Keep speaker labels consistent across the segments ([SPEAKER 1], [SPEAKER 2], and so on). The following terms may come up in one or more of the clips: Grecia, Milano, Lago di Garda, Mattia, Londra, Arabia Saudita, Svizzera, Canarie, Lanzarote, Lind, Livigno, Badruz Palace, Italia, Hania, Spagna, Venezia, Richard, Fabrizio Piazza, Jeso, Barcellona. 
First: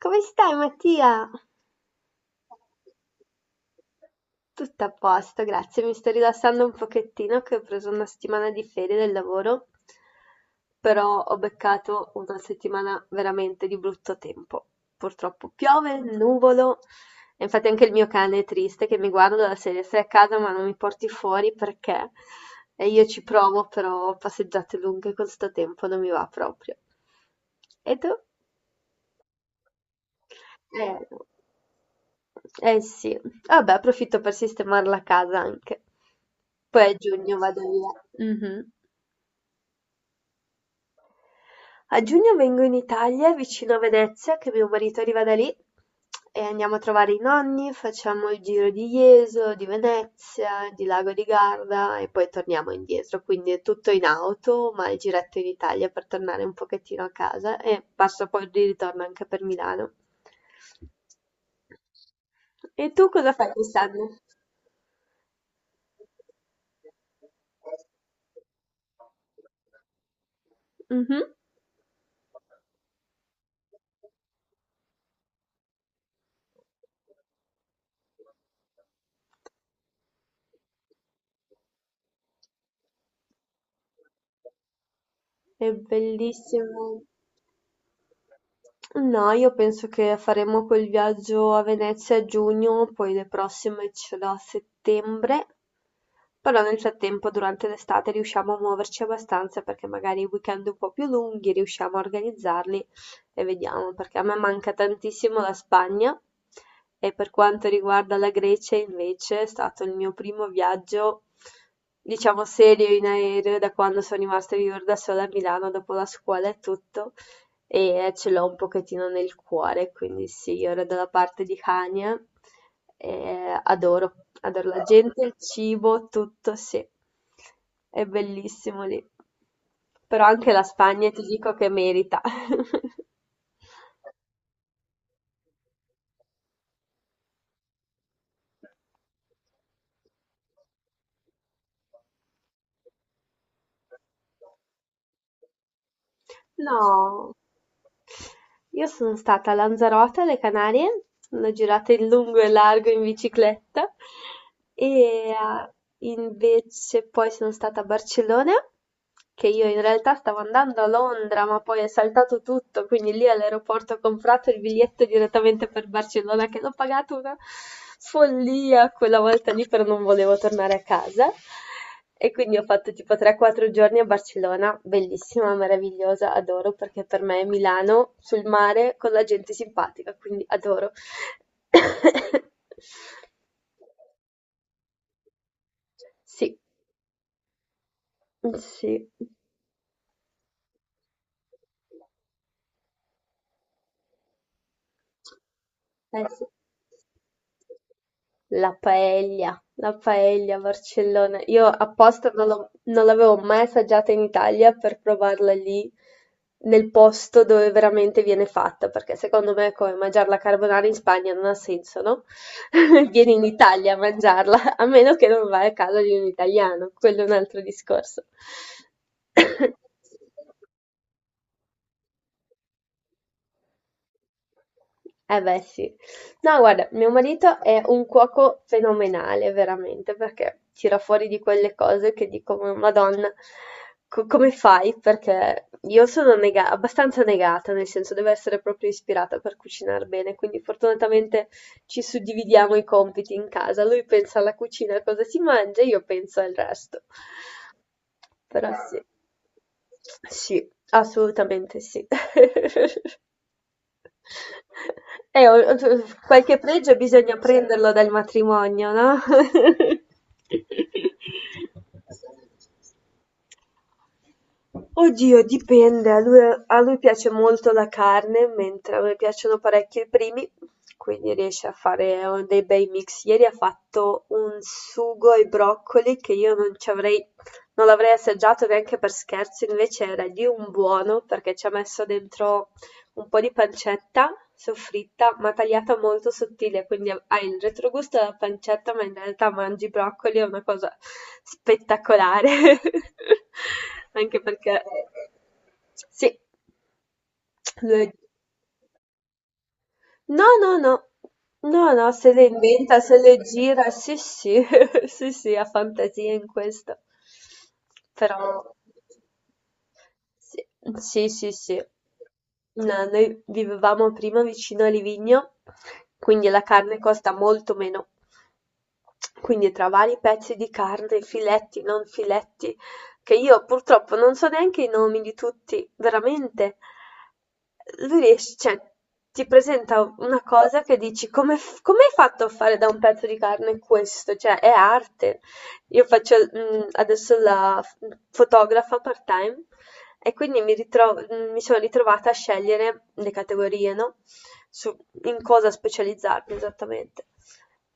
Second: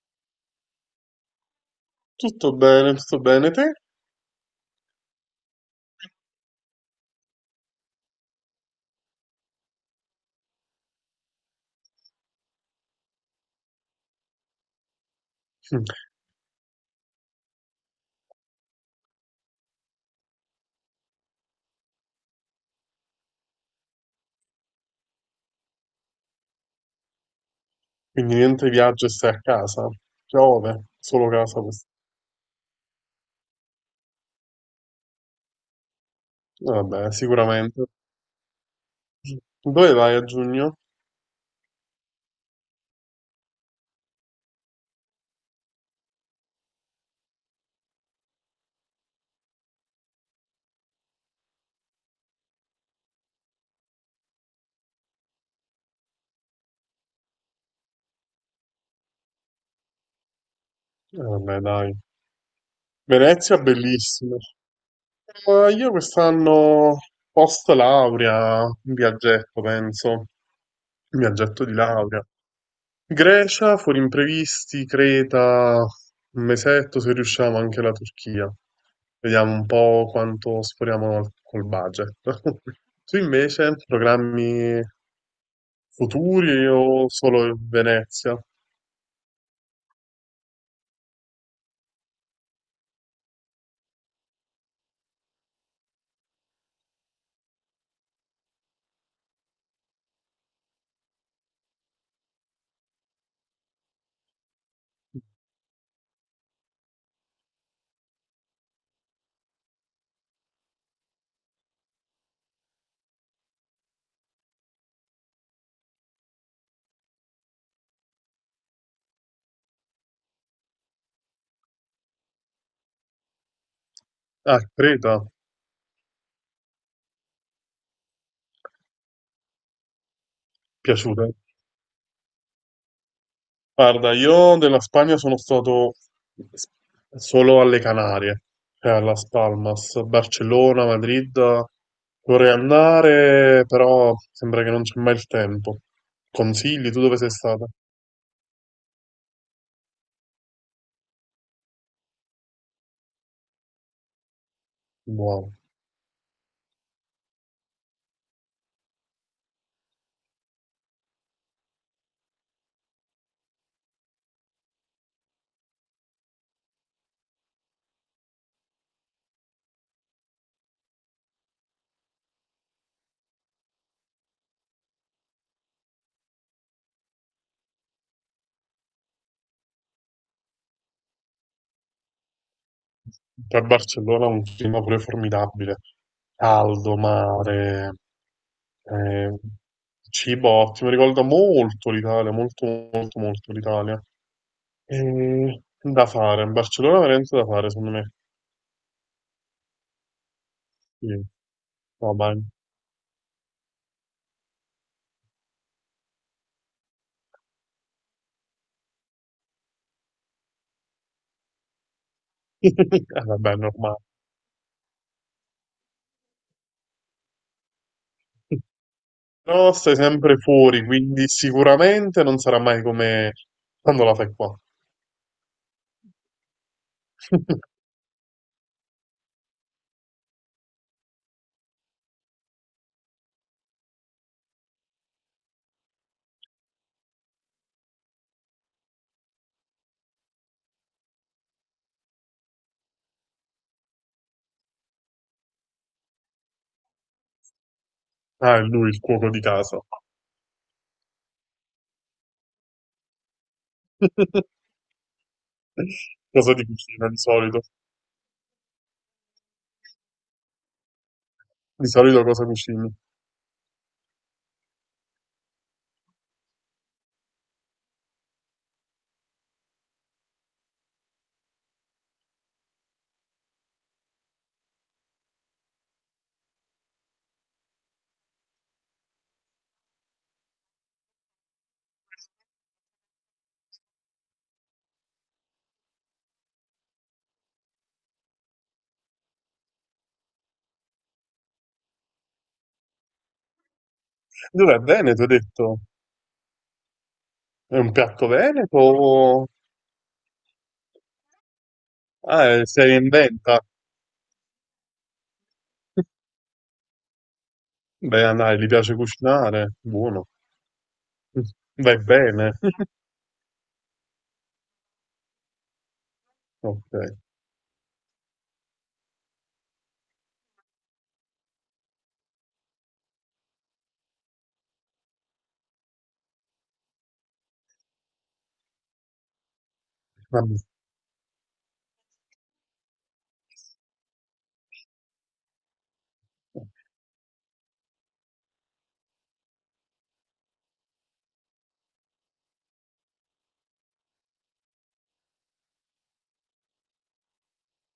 [SPEAKER 1] Come stai, Mattia?
[SPEAKER 2] Tutto bene te?
[SPEAKER 1] Tutto a posto, grazie. Mi sto rilassando un pochettino che ho preso una settimana di ferie del lavoro, però ho beccato una settimana veramente di brutto tempo. Purtroppo
[SPEAKER 2] Mm.
[SPEAKER 1] piove, nuvolo, e infatti anche il mio cane è triste che mi guarda dalla serie, stai a casa ma non mi porti fuori perché? E io ci provo, però passeggiate lunghe con sto tempo non mi va proprio. E tu?
[SPEAKER 2] Quindi niente viaggio e stai a casa. Piove,
[SPEAKER 1] Eh.
[SPEAKER 2] solo casa.
[SPEAKER 1] Eh sì, vabbè, approfitto per sistemare la casa anche. Poi a
[SPEAKER 2] Vabbè,
[SPEAKER 1] giugno vado
[SPEAKER 2] sicuramente.
[SPEAKER 1] via. Mh-mh.
[SPEAKER 2] Dove vai a giugno?
[SPEAKER 1] A giugno vengo in Italia, vicino a Venezia, che mio marito arriva da lì e andiamo a trovare i nonni, facciamo il giro di Jeso, di Venezia, di Lago di Garda e poi torniamo indietro. Quindi è tutto in auto, ma il giretto in Italia per tornare un pochettino a casa e passo poi di ritorno anche per Milano.
[SPEAKER 2] Vabbè, dai.
[SPEAKER 1] E tu cosa fai
[SPEAKER 2] Venezia,
[SPEAKER 1] quest'anno?
[SPEAKER 2] bellissimo. Ma io quest'anno, post laurea, un viaggetto, penso. Un
[SPEAKER 1] Mhm.
[SPEAKER 2] viaggetto di laurea. Grecia, fuori imprevisti, Creta, un mesetto se riusciamo anche la Turchia. Vediamo un po' quanto col budget. Tu invece, programmi
[SPEAKER 1] È
[SPEAKER 2] futuri o
[SPEAKER 1] bellissimo.
[SPEAKER 2] solo Venezia?
[SPEAKER 1] No, io penso che faremo quel viaggio a Venezia a giugno, poi le prossime ce l'ho a settembre, però nel frattempo durante l'estate riusciamo a muoverci abbastanza perché magari i weekend un po' più lunghi riusciamo a organizzarli e vediamo, perché a me manca tantissimo la Spagna e per quanto riguarda la Grecia invece è stato il mio primo viaggio, diciamo serio in aereo da quando sono rimasta a vivere da sola a Milano dopo la scuola e tutto e ce l'ho un pochettino nel cuore, quindi sì, io ero dalla parte di Hania e adoro,
[SPEAKER 2] Ah,
[SPEAKER 1] adoro la
[SPEAKER 2] Creta,
[SPEAKER 1] gente, il cibo, tutto, sì, è bellissimo lì. Però anche la Spagna ti
[SPEAKER 2] piaciuta.
[SPEAKER 1] dico che merita.
[SPEAKER 2] Guarda, io della Spagna sono stato s- solo alle Canarie, cioè a Las Palmas, Barcellona, Madrid. Vorrei andare, però sembra che non c'è mai il tempo. Consigli, tu dove sei
[SPEAKER 1] No,
[SPEAKER 2] stata?
[SPEAKER 1] io sono stata a Lanzarote, alle Canarie, l'ho girata in lungo e largo in bicicletta e
[SPEAKER 2] Wow.
[SPEAKER 1] invece poi sono stata a Barcellona, che io in realtà stavo andando a Londra, ma poi è saltato tutto, quindi lì all'aeroporto ho comprato il biglietto direttamente per Barcellona, che l'ho pagato una follia quella volta lì, però non volevo tornare a casa. E quindi ho fatto tipo 3-4 giorni a Barcellona, bellissima, meravigliosa, adoro perché per me è Milano sul mare con la gente simpatica, quindi adoro.
[SPEAKER 2] Per Barcellona ha un clima pure formidabile.
[SPEAKER 1] Sì,
[SPEAKER 2] Caldo, mare,
[SPEAKER 1] sì,
[SPEAKER 2] eh, cibo ottimo. Ricorda molto l'Italia, molto, molto, molto l'Italia. E da
[SPEAKER 1] eh sì.
[SPEAKER 2] fare, Barcellona è veramente da fare, secondo me.
[SPEAKER 1] La paella a
[SPEAKER 2] Sì.
[SPEAKER 1] Barcellona. Io
[SPEAKER 2] No,
[SPEAKER 1] apposta
[SPEAKER 2] ma...
[SPEAKER 1] non l'avevo mai assaggiata in Italia per provarla lì, nel posto dove veramente viene fatta, perché secondo me è come mangiare la carbonara in Spagna non ha senso, no?
[SPEAKER 2] Eh,
[SPEAKER 1] Vieni in
[SPEAKER 2] vabbè, è
[SPEAKER 1] Italia a
[SPEAKER 2] normale.
[SPEAKER 1] mangiarla, a meno che non vai a casa di un italiano, quello è un altro discorso.
[SPEAKER 2] No, stai sempre fuori, quindi sicuramente non sarà mai come quando la fai qua.
[SPEAKER 1] Eh beh, sì. No, guarda, mio marito è un cuoco fenomenale, veramente, perché tira fuori di quelle cose che dico, "Ma Madonna, come fai? Perché io sono abbastanza negata, nel senso devo essere proprio ispirata per cucinare bene, quindi fortunatamente ci suddividiamo i compiti in casa. Lui pensa alla cucina, a cosa si mangia, io penso al resto.
[SPEAKER 2] Ah, è
[SPEAKER 1] Però
[SPEAKER 2] lui
[SPEAKER 1] sì,
[SPEAKER 2] il cuoco di casa.
[SPEAKER 1] sì, assolutamente sì.
[SPEAKER 2] Cosa
[SPEAKER 1] Qualche
[SPEAKER 2] ti
[SPEAKER 1] pregio
[SPEAKER 2] cucina di
[SPEAKER 1] bisogna
[SPEAKER 2] solito?
[SPEAKER 1] prenderlo dal matrimonio, no?
[SPEAKER 2] Di solito cosa cucini?
[SPEAKER 1] Oddio, dipende. A lui piace molto la carne, mentre a me piacciono parecchio i primi, quindi riesce a fare oh, dei bei mix. Ieri ha fatto un sugo ai broccoli che io non ci avrei, non l'avrei assaggiato neanche per scherzo, invece era lì un buono perché ci ha messo dentro un po' di pancetta, soffritta, ma tagliata molto sottile, quindi ha hai il retrogusto della pancetta, ma in realtà mangi broccoli, è una cosa spettacolare. Anche
[SPEAKER 2] Dov'è
[SPEAKER 1] perché
[SPEAKER 2] Veneto, hai detto?
[SPEAKER 1] sì,
[SPEAKER 2] È un
[SPEAKER 1] lo è.
[SPEAKER 2] piatto veneto?
[SPEAKER 1] No, no, no. No, no, se le
[SPEAKER 2] Ah, sei
[SPEAKER 1] inventa,
[SPEAKER 2] in
[SPEAKER 1] se le
[SPEAKER 2] venta?
[SPEAKER 1] gira, sì, sì, sì, sì, ha fantasia in questo.
[SPEAKER 2] Beh,
[SPEAKER 1] Però,
[SPEAKER 2] dai, gli piace cucinare. Buono.
[SPEAKER 1] sì, sì, sì. Sì.
[SPEAKER 2] Vai bene.
[SPEAKER 1] No, noi vivevamo prima vicino a Livigno, quindi la carne
[SPEAKER 2] Ok.
[SPEAKER 1] costa molto meno. Quindi tra vari pezzi di carne, filetti, non filetti, che io purtroppo non so neanche i nomi di tutti, veramente. Lui riesce, cioè, ti presenta una
[SPEAKER 2] Vabbè.
[SPEAKER 1] cosa che dici come, come hai fatto a fare da un pezzo di carne questo? Cioè, è arte. Io faccio adesso la fotografa part-time e quindi mi sono ritrovata a scegliere le categorie, no? Su in cosa specializzarmi esattamente.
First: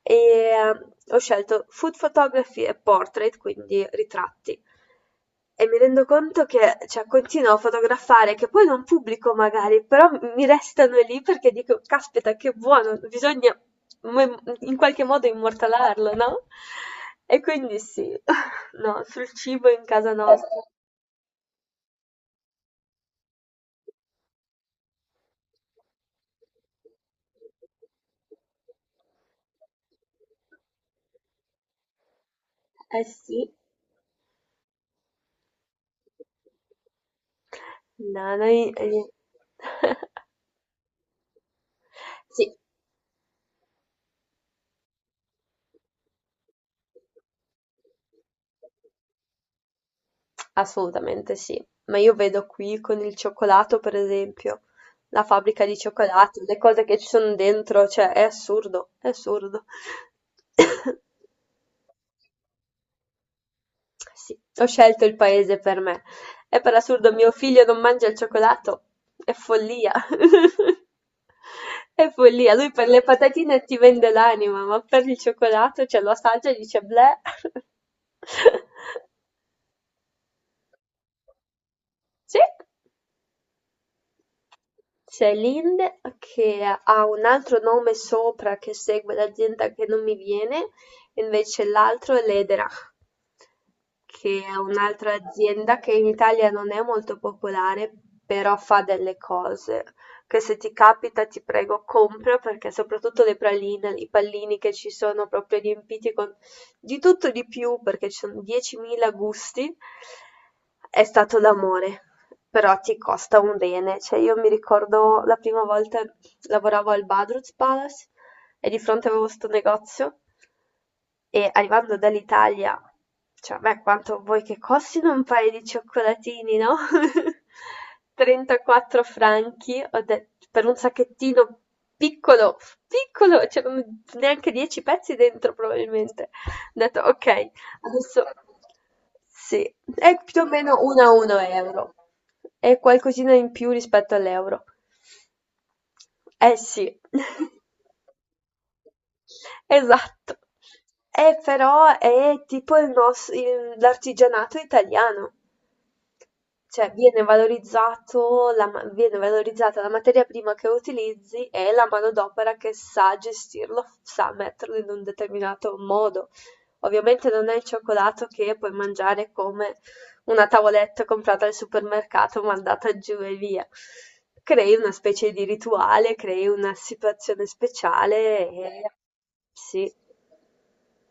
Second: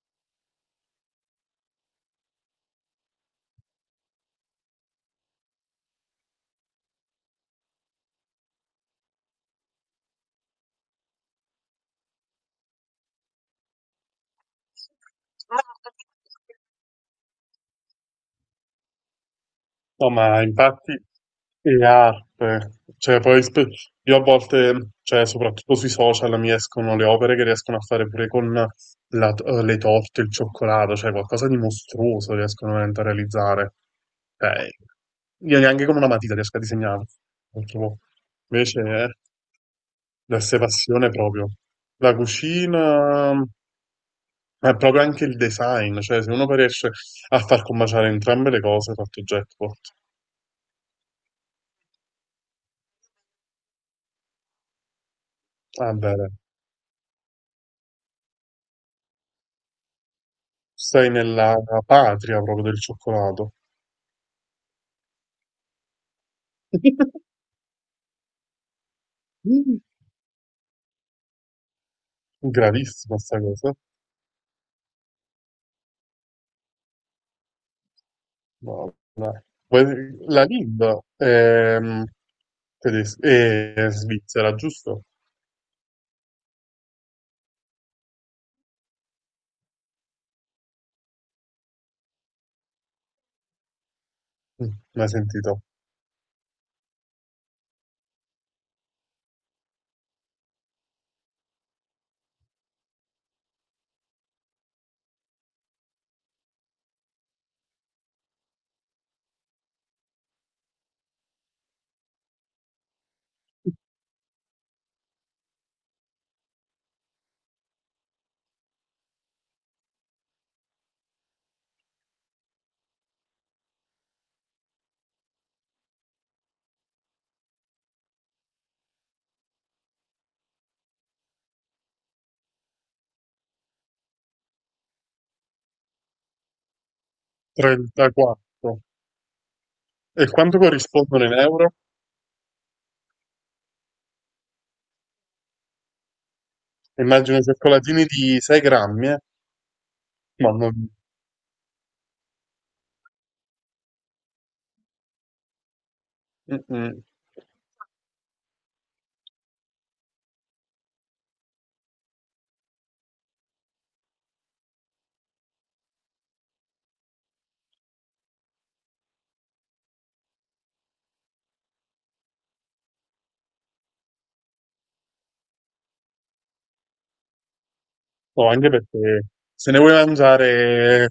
[SPEAKER 1] Ho scelto food photography e portrait, quindi ritratti. E mi rendo conto che, cioè, continuo a fotografare, che poi non pubblico magari, però mi restano lì perché dico, caspita, che buono, bisogna in qualche modo immortalarlo, no? E quindi sì, no, sul cibo in
[SPEAKER 2] No,
[SPEAKER 1] casa
[SPEAKER 2] ma
[SPEAKER 1] nostra.
[SPEAKER 2] infatti le arte, cioè poi spe- io a volte, cioè soprattutto sui social mi escono le opere che riescono a fare pure con le torte, il cioccolato, cioè qualcosa di mostruoso riescono veramente
[SPEAKER 1] Eh
[SPEAKER 2] a
[SPEAKER 1] sì,
[SPEAKER 2] realizzare. Cioè, io neanche con una matita riesco a disegnare, purtroppo.
[SPEAKER 1] no, noi...
[SPEAKER 2] Invece
[SPEAKER 1] eh.
[SPEAKER 2] è l'esse passione proprio. La
[SPEAKER 1] Sì.
[SPEAKER 2] cucina è proprio anche il design, cioè se uno poi riesce a far combaciare entrambe le cose, ha fatto jackpot.
[SPEAKER 1] Assolutamente sì, ma io vedo qui con il cioccolato, per esempio, la fabbrica di
[SPEAKER 2] Vabbè,
[SPEAKER 1] cioccolato, le cose che ci sono dentro, cioè è assurdo, è assurdo.
[SPEAKER 2] stai nella patria proprio del cioccolato.
[SPEAKER 1] Sì, ho scelto il paese per me. E per assurdo mio figlio non mangia il cioccolato, è
[SPEAKER 2] Mm.
[SPEAKER 1] follia. È follia, lui per le
[SPEAKER 2] Gravissima sta
[SPEAKER 1] patatine
[SPEAKER 2] cosa.
[SPEAKER 1] ti vende l'anima, ma per il cioccolato, cioè lo assaggia e dice bleh.
[SPEAKER 2] No. Beh, la Lind è,
[SPEAKER 1] Sì.
[SPEAKER 2] è svizzera, giusto?
[SPEAKER 1] C'è Lind che ha un altro nome sopra che segue l'azienda che non mi viene, invece l'altro è l'Ederach, che è
[SPEAKER 2] Mm, l'hai
[SPEAKER 1] un'altra
[SPEAKER 2] sentito?
[SPEAKER 1] azienda che in Italia non è molto popolare, però fa delle cose che se ti capita ti prego compra perché soprattutto le praline, i pallini che ci sono proprio riempiti con di tutto e di più, perché ci sono 10.000 gusti, è stato l'amore, però ti costa un bene. Cioè, io mi ricordo la prima volta lavoravo al Badruz Palace e di fronte avevo sto negozio e arrivando dall'Italia, cioè, beh, quanto vuoi che costino un paio di cioccolatini, no? 34 franchi, ho detto, per un sacchettino piccolo, piccolo, c'erano neanche 10 pezzi dentro probabilmente. Ho detto ok, adesso
[SPEAKER 2] 34.
[SPEAKER 1] sì, è
[SPEAKER 2] E
[SPEAKER 1] più o
[SPEAKER 2] quanto
[SPEAKER 1] meno 1 a
[SPEAKER 2] corrispondono
[SPEAKER 1] 1
[SPEAKER 2] in euro?
[SPEAKER 1] euro, è qualcosina in più rispetto all'euro. Eh sì,
[SPEAKER 2] Immagino cioccolatini di 6 grammi, eh?
[SPEAKER 1] esatto.
[SPEAKER 2] Ma non-
[SPEAKER 1] Però è tipo l'artigianato italiano.
[SPEAKER 2] mm,
[SPEAKER 1] Cioè
[SPEAKER 2] mm.
[SPEAKER 1] viene valorizzata la materia prima che utilizzi e la manodopera che sa gestirlo, sa metterlo in un determinato modo. Ovviamente non è il cioccolato che puoi mangiare come una tavoletta comprata al supermercato, mandata giù e via. Crei una specie di rituale, crei una situazione speciale
[SPEAKER 2] No, anche
[SPEAKER 1] e
[SPEAKER 2] perché se ne
[SPEAKER 1] sì.
[SPEAKER 2] vuoi mangiare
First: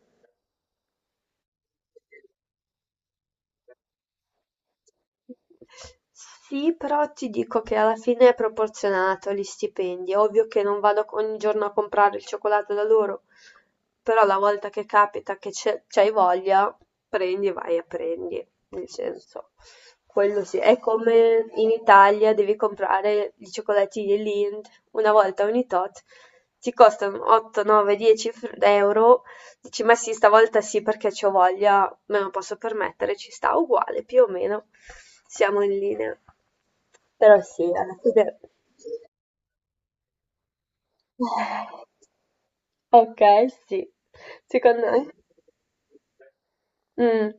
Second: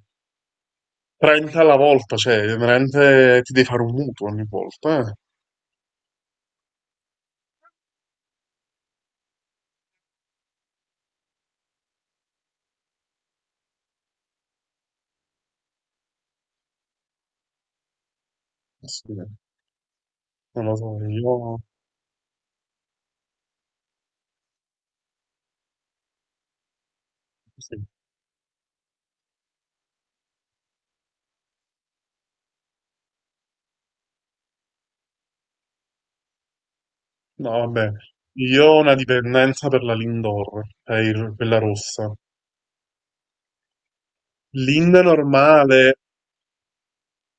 [SPEAKER 2] 30 alla volta, cioè, veramente ti devi fare un mutuo ogni volta, eh?
[SPEAKER 1] Sì, però ti dico che alla fine è proporzionato gli stipendi. È ovvio che non vado ogni giorno a comprare il cioccolato da loro, però la volta che capita che c'hai voglia, prendi, vai e prendi. Nel
[SPEAKER 2] Sì, non
[SPEAKER 1] senso, quello sì.
[SPEAKER 2] lo
[SPEAKER 1] È
[SPEAKER 2] so,
[SPEAKER 1] come
[SPEAKER 2] io...
[SPEAKER 1] in Italia devi comprare i cioccolatini Lind una volta ogni tot. Ti costano 8,
[SPEAKER 2] sì.
[SPEAKER 1] 9, 10 euro. Dici, ma sì, stavolta sì perché c'ho voglia, me lo posso permettere, ci sta uguale, più o meno siamo in linea. Però
[SPEAKER 2] No,
[SPEAKER 1] sì,
[SPEAKER 2] vabbè,
[SPEAKER 1] alla fine...
[SPEAKER 2] io ho una dipendenza per la Lindor, quella
[SPEAKER 1] eh.
[SPEAKER 2] rossa.
[SPEAKER 1] Ok, sì. Secondo
[SPEAKER 2] Linda
[SPEAKER 1] me?
[SPEAKER 2] normale,
[SPEAKER 1] Mm.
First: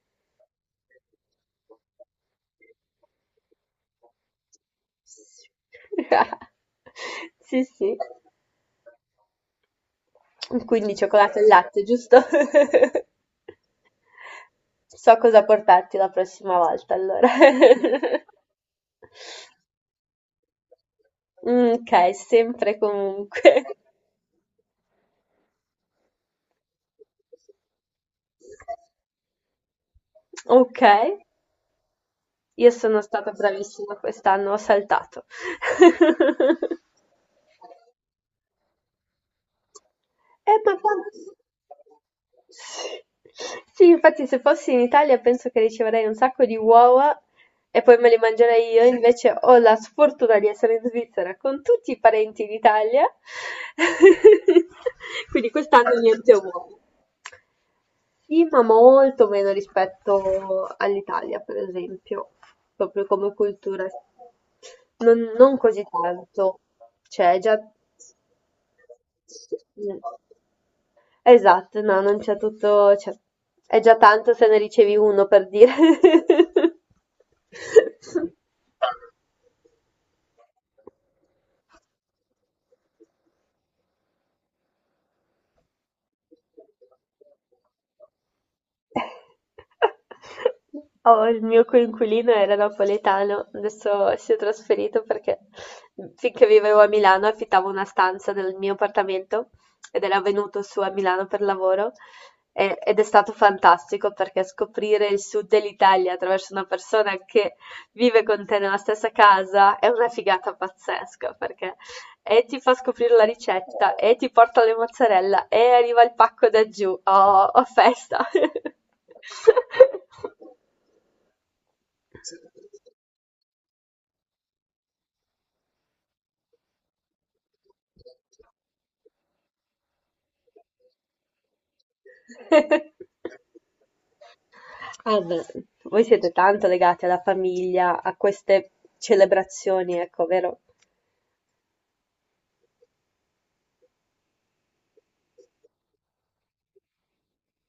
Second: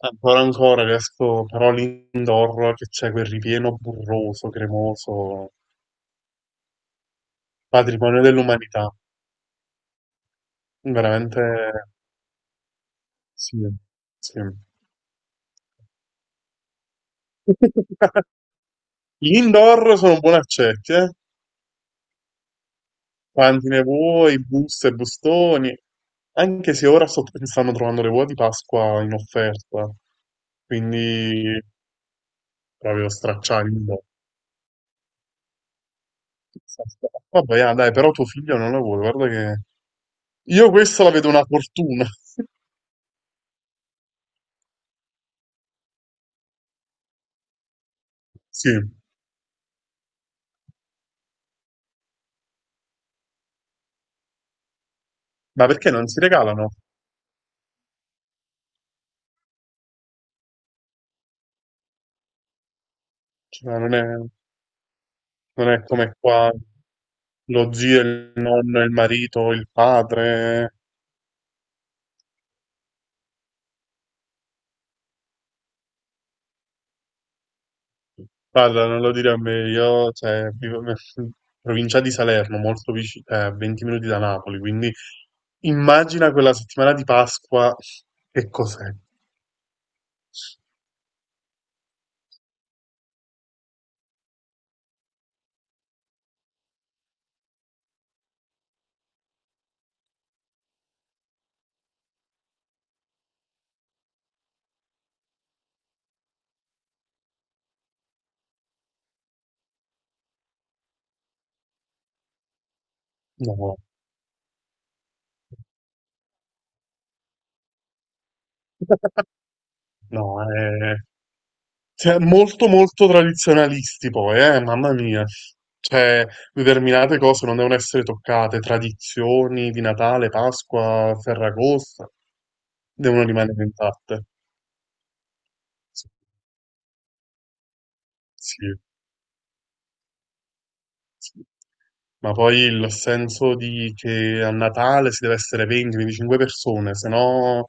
[SPEAKER 2] ancora riesco, però Lindor che c'è quel ripieno burroso, cremoso,
[SPEAKER 1] Sì, sì.
[SPEAKER 2] patrimonio dell'umanità.
[SPEAKER 1] Quindi cioccolato
[SPEAKER 2] Veramente
[SPEAKER 1] e latte, giusto?
[SPEAKER 2] sì, sì.
[SPEAKER 1] So cosa portarti la prossima volta, allora.
[SPEAKER 2] L'Indoor sono buoni accetti, eh?
[SPEAKER 1] Mm, ok, sempre comunque.
[SPEAKER 2] Quanti ne vuoi, buste, bustoni. Anche se ora stanno trovando le uova di Pasqua in offerta,
[SPEAKER 1] Ok.
[SPEAKER 2] quindi
[SPEAKER 1] Io sono
[SPEAKER 2] proprio
[SPEAKER 1] stata
[SPEAKER 2] stracciare.
[SPEAKER 1] bravissima quest'anno, ho saltato.
[SPEAKER 2] Vabbè, ah, dai, però tuo figlio non la vuole, guarda che... Io
[SPEAKER 1] Ma
[SPEAKER 2] questa la vedo
[SPEAKER 1] tanto-
[SPEAKER 2] una fortuna.
[SPEAKER 1] Sì. Sì, infatti se fossi in Italia penso che riceverei un sacco di uova e poi me le
[SPEAKER 2] Sì,
[SPEAKER 1] mangerei io, invece ho la sfortuna di essere in Svizzera con tutti i parenti in Italia, quindi
[SPEAKER 2] ma perché
[SPEAKER 1] quest'anno
[SPEAKER 2] non si
[SPEAKER 1] niente uova.
[SPEAKER 2] regalano?
[SPEAKER 1] Sì, ma molto meno rispetto all'Italia, per esempio, proprio come
[SPEAKER 2] Cioè,
[SPEAKER 1] cultura. Non, non
[SPEAKER 2] non
[SPEAKER 1] così
[SPEAKER 2] è come qua
[SPEAKER 1] tanto. C'è già...
[SPEAKER 2] lo zio, il nonno, il marito, il
[SPEAKER 1] Mm.
[SPEAKER 2] padre.
[SPEAKER 1] Esatto, no, non c'è tutto... cioè, è già tanto se ne ricevi uno, per dire.
[SPEAKER 2] Guarda, non lo dire a me, io cioè, vivo in provincia di Salerno, molto vicino, a 20 minuti da Napoli, quindi immagina quella settimana di Pasqua che cos'è.
[SPEAKER 1] Ho il mio coinquilino era napoletano, adesso si è trasferito perché finché vivevo a Milano affittavo una stanza del mio appartamento ed era venuto su a Milano per lavoro ed è stato fantastico perché scoprire il sud dell'Italia attraverso una persona che vive con te nella stessa casa è una figata pazzesca perché e ti fa scoprire la
[SPEAKER 2] No,
[SPEAKER 1] ricetta, e ti porta le mozzarella, e arriva il pacco da giù. Oh, oh, festa!
[SPEAKER 2] no, è Cioè, molto molto tradizionalisti poi, mamma mia. Cioè, determinate cose non devono essere toccate, tradizioni di Natale, Pasqua, Ferragosto, devono rimanere intatte.
[SPEAKER 1] Ah, beh, voi
[SPEAKER 2] Sì,
[SPEAKER 1] siete tanto legati alla famiglia, a
[SPEAKER 2] sì,
[SPEAKER 1] queste celebrazioni, ecco, vero?
[SPEAKER 2] sì. Ma poi il senso di che a Natale si deve essere 20-25 persone, se no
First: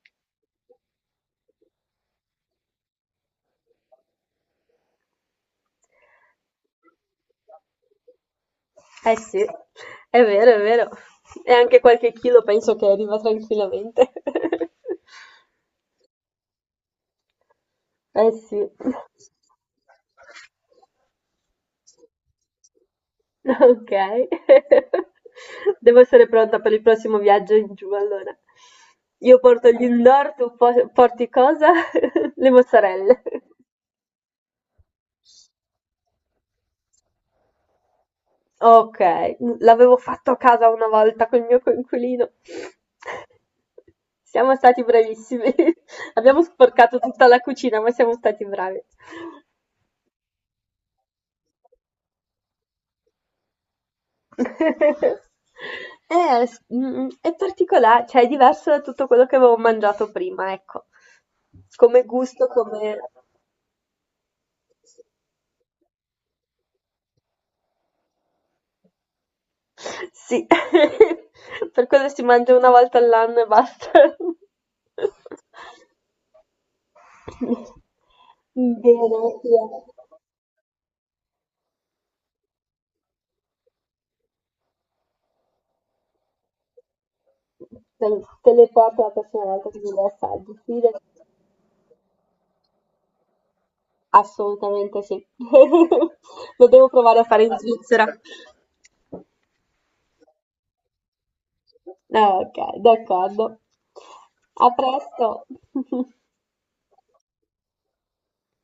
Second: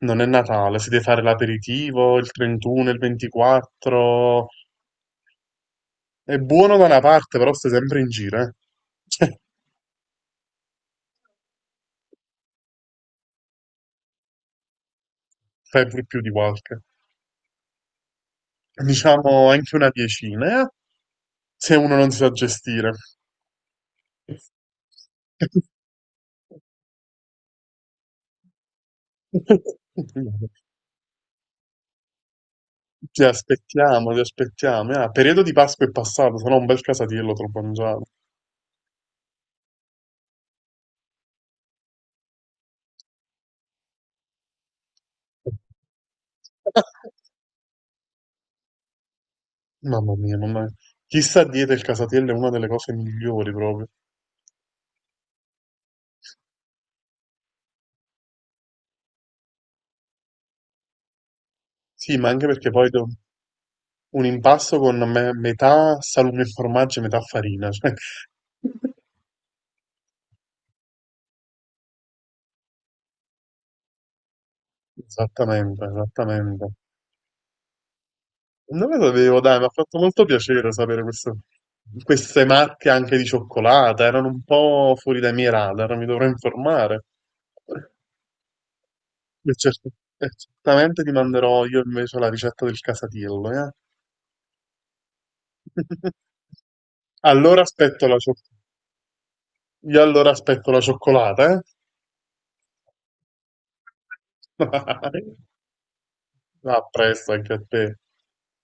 [SPEAKER 2] non è Natale, si deve fare l'aperitivo, il 31, il 24. È buono da una parte, però stai sempre in giro, eh.
[SPEAKER 1] Eh sì, è vero, è vero. E anche qualche chilo penso che arriva tranquillamente.
[SPEAKER 2] Sempre più di qualche.
[SPEAKER 1] Eh sì.
[SPEAKER 2] Diciamo anche una diecina, se uno non si sa gestire.
[SPEAKER 1] Ok, devo essere pronta per il prossimo viaggio in giù allora. Io porto gli indoor, tu porti cosa? Le mozzarelle.
[SPEAKER 2] Ti aspettiamo, ti aspettiamo. Ah, periodo di Pasqua è passato, se no un bel casatiello te lo mangiavo.
[SPEAKER 1] Ok, l'avevo fatto a casa una volta col mio coinquilino. Siamo stati bravissimi. Abbiamo sporcato tutta la cucina, ma siamo stati bravi.
[SPEAKER 2] Mamma mia, mamma mia. Chissà dieta il casatiello è una delle cose migliori proprio.
[SPEAKER 1] È particolare, cioè è diverso da tutto quello che avevo mangiato prima, ecco. Come
[SPEAKER 2] Sì, ma
[SPEAKER 1] gusto,
[SPEAKER 2] anche perché
[SPEAKER 1] come...
[SPEAKER 2] un impasto con metà salume e formaggio e metà farina. Cioè.
[SPEAKER 1] Sì, per quello si mangia una volta all'anno e basta.
[SPEAKER 2] Esattamente, esattamente. Non lo
[SPEAKER 1] Bene,
[SPEAKER 2] sapevo,
[SPEAKER 1] sì,
[SPEAKER 2] dai, mi ha fatto
[SPEAKER 1] eh.
[SPEAKER 2] molto piacere sapere queste marche anche di cioccolata, erano un po' fuori dai miei radar, mi dovrò informare.
[SPEAKER 1] te, te le porto la prossima
[SPEAKER 2] E
[SPEAKER 1] volta che
[SPEAKER 2] cert-
[SPEAKER 1] mi le
[SPEAKER 2] e
[SPEAKER 1] assaggi. Sì,
[SPEAKER 2] certamente ti manderò io invece la ricetta del casatiello, eh?
[SPEAKER 1] assolutamente sì. Lo devo provare a fare in
[SPEAKER 2] Allora
[SPEAKER 1] Svizzera.
[SPEAKER 2] io allora aspetto la cioccolata, eh?
[SPEAKER 1] Ah, ok, d'accordo. A presto.
[SPEAKER 2] A presto anche a te.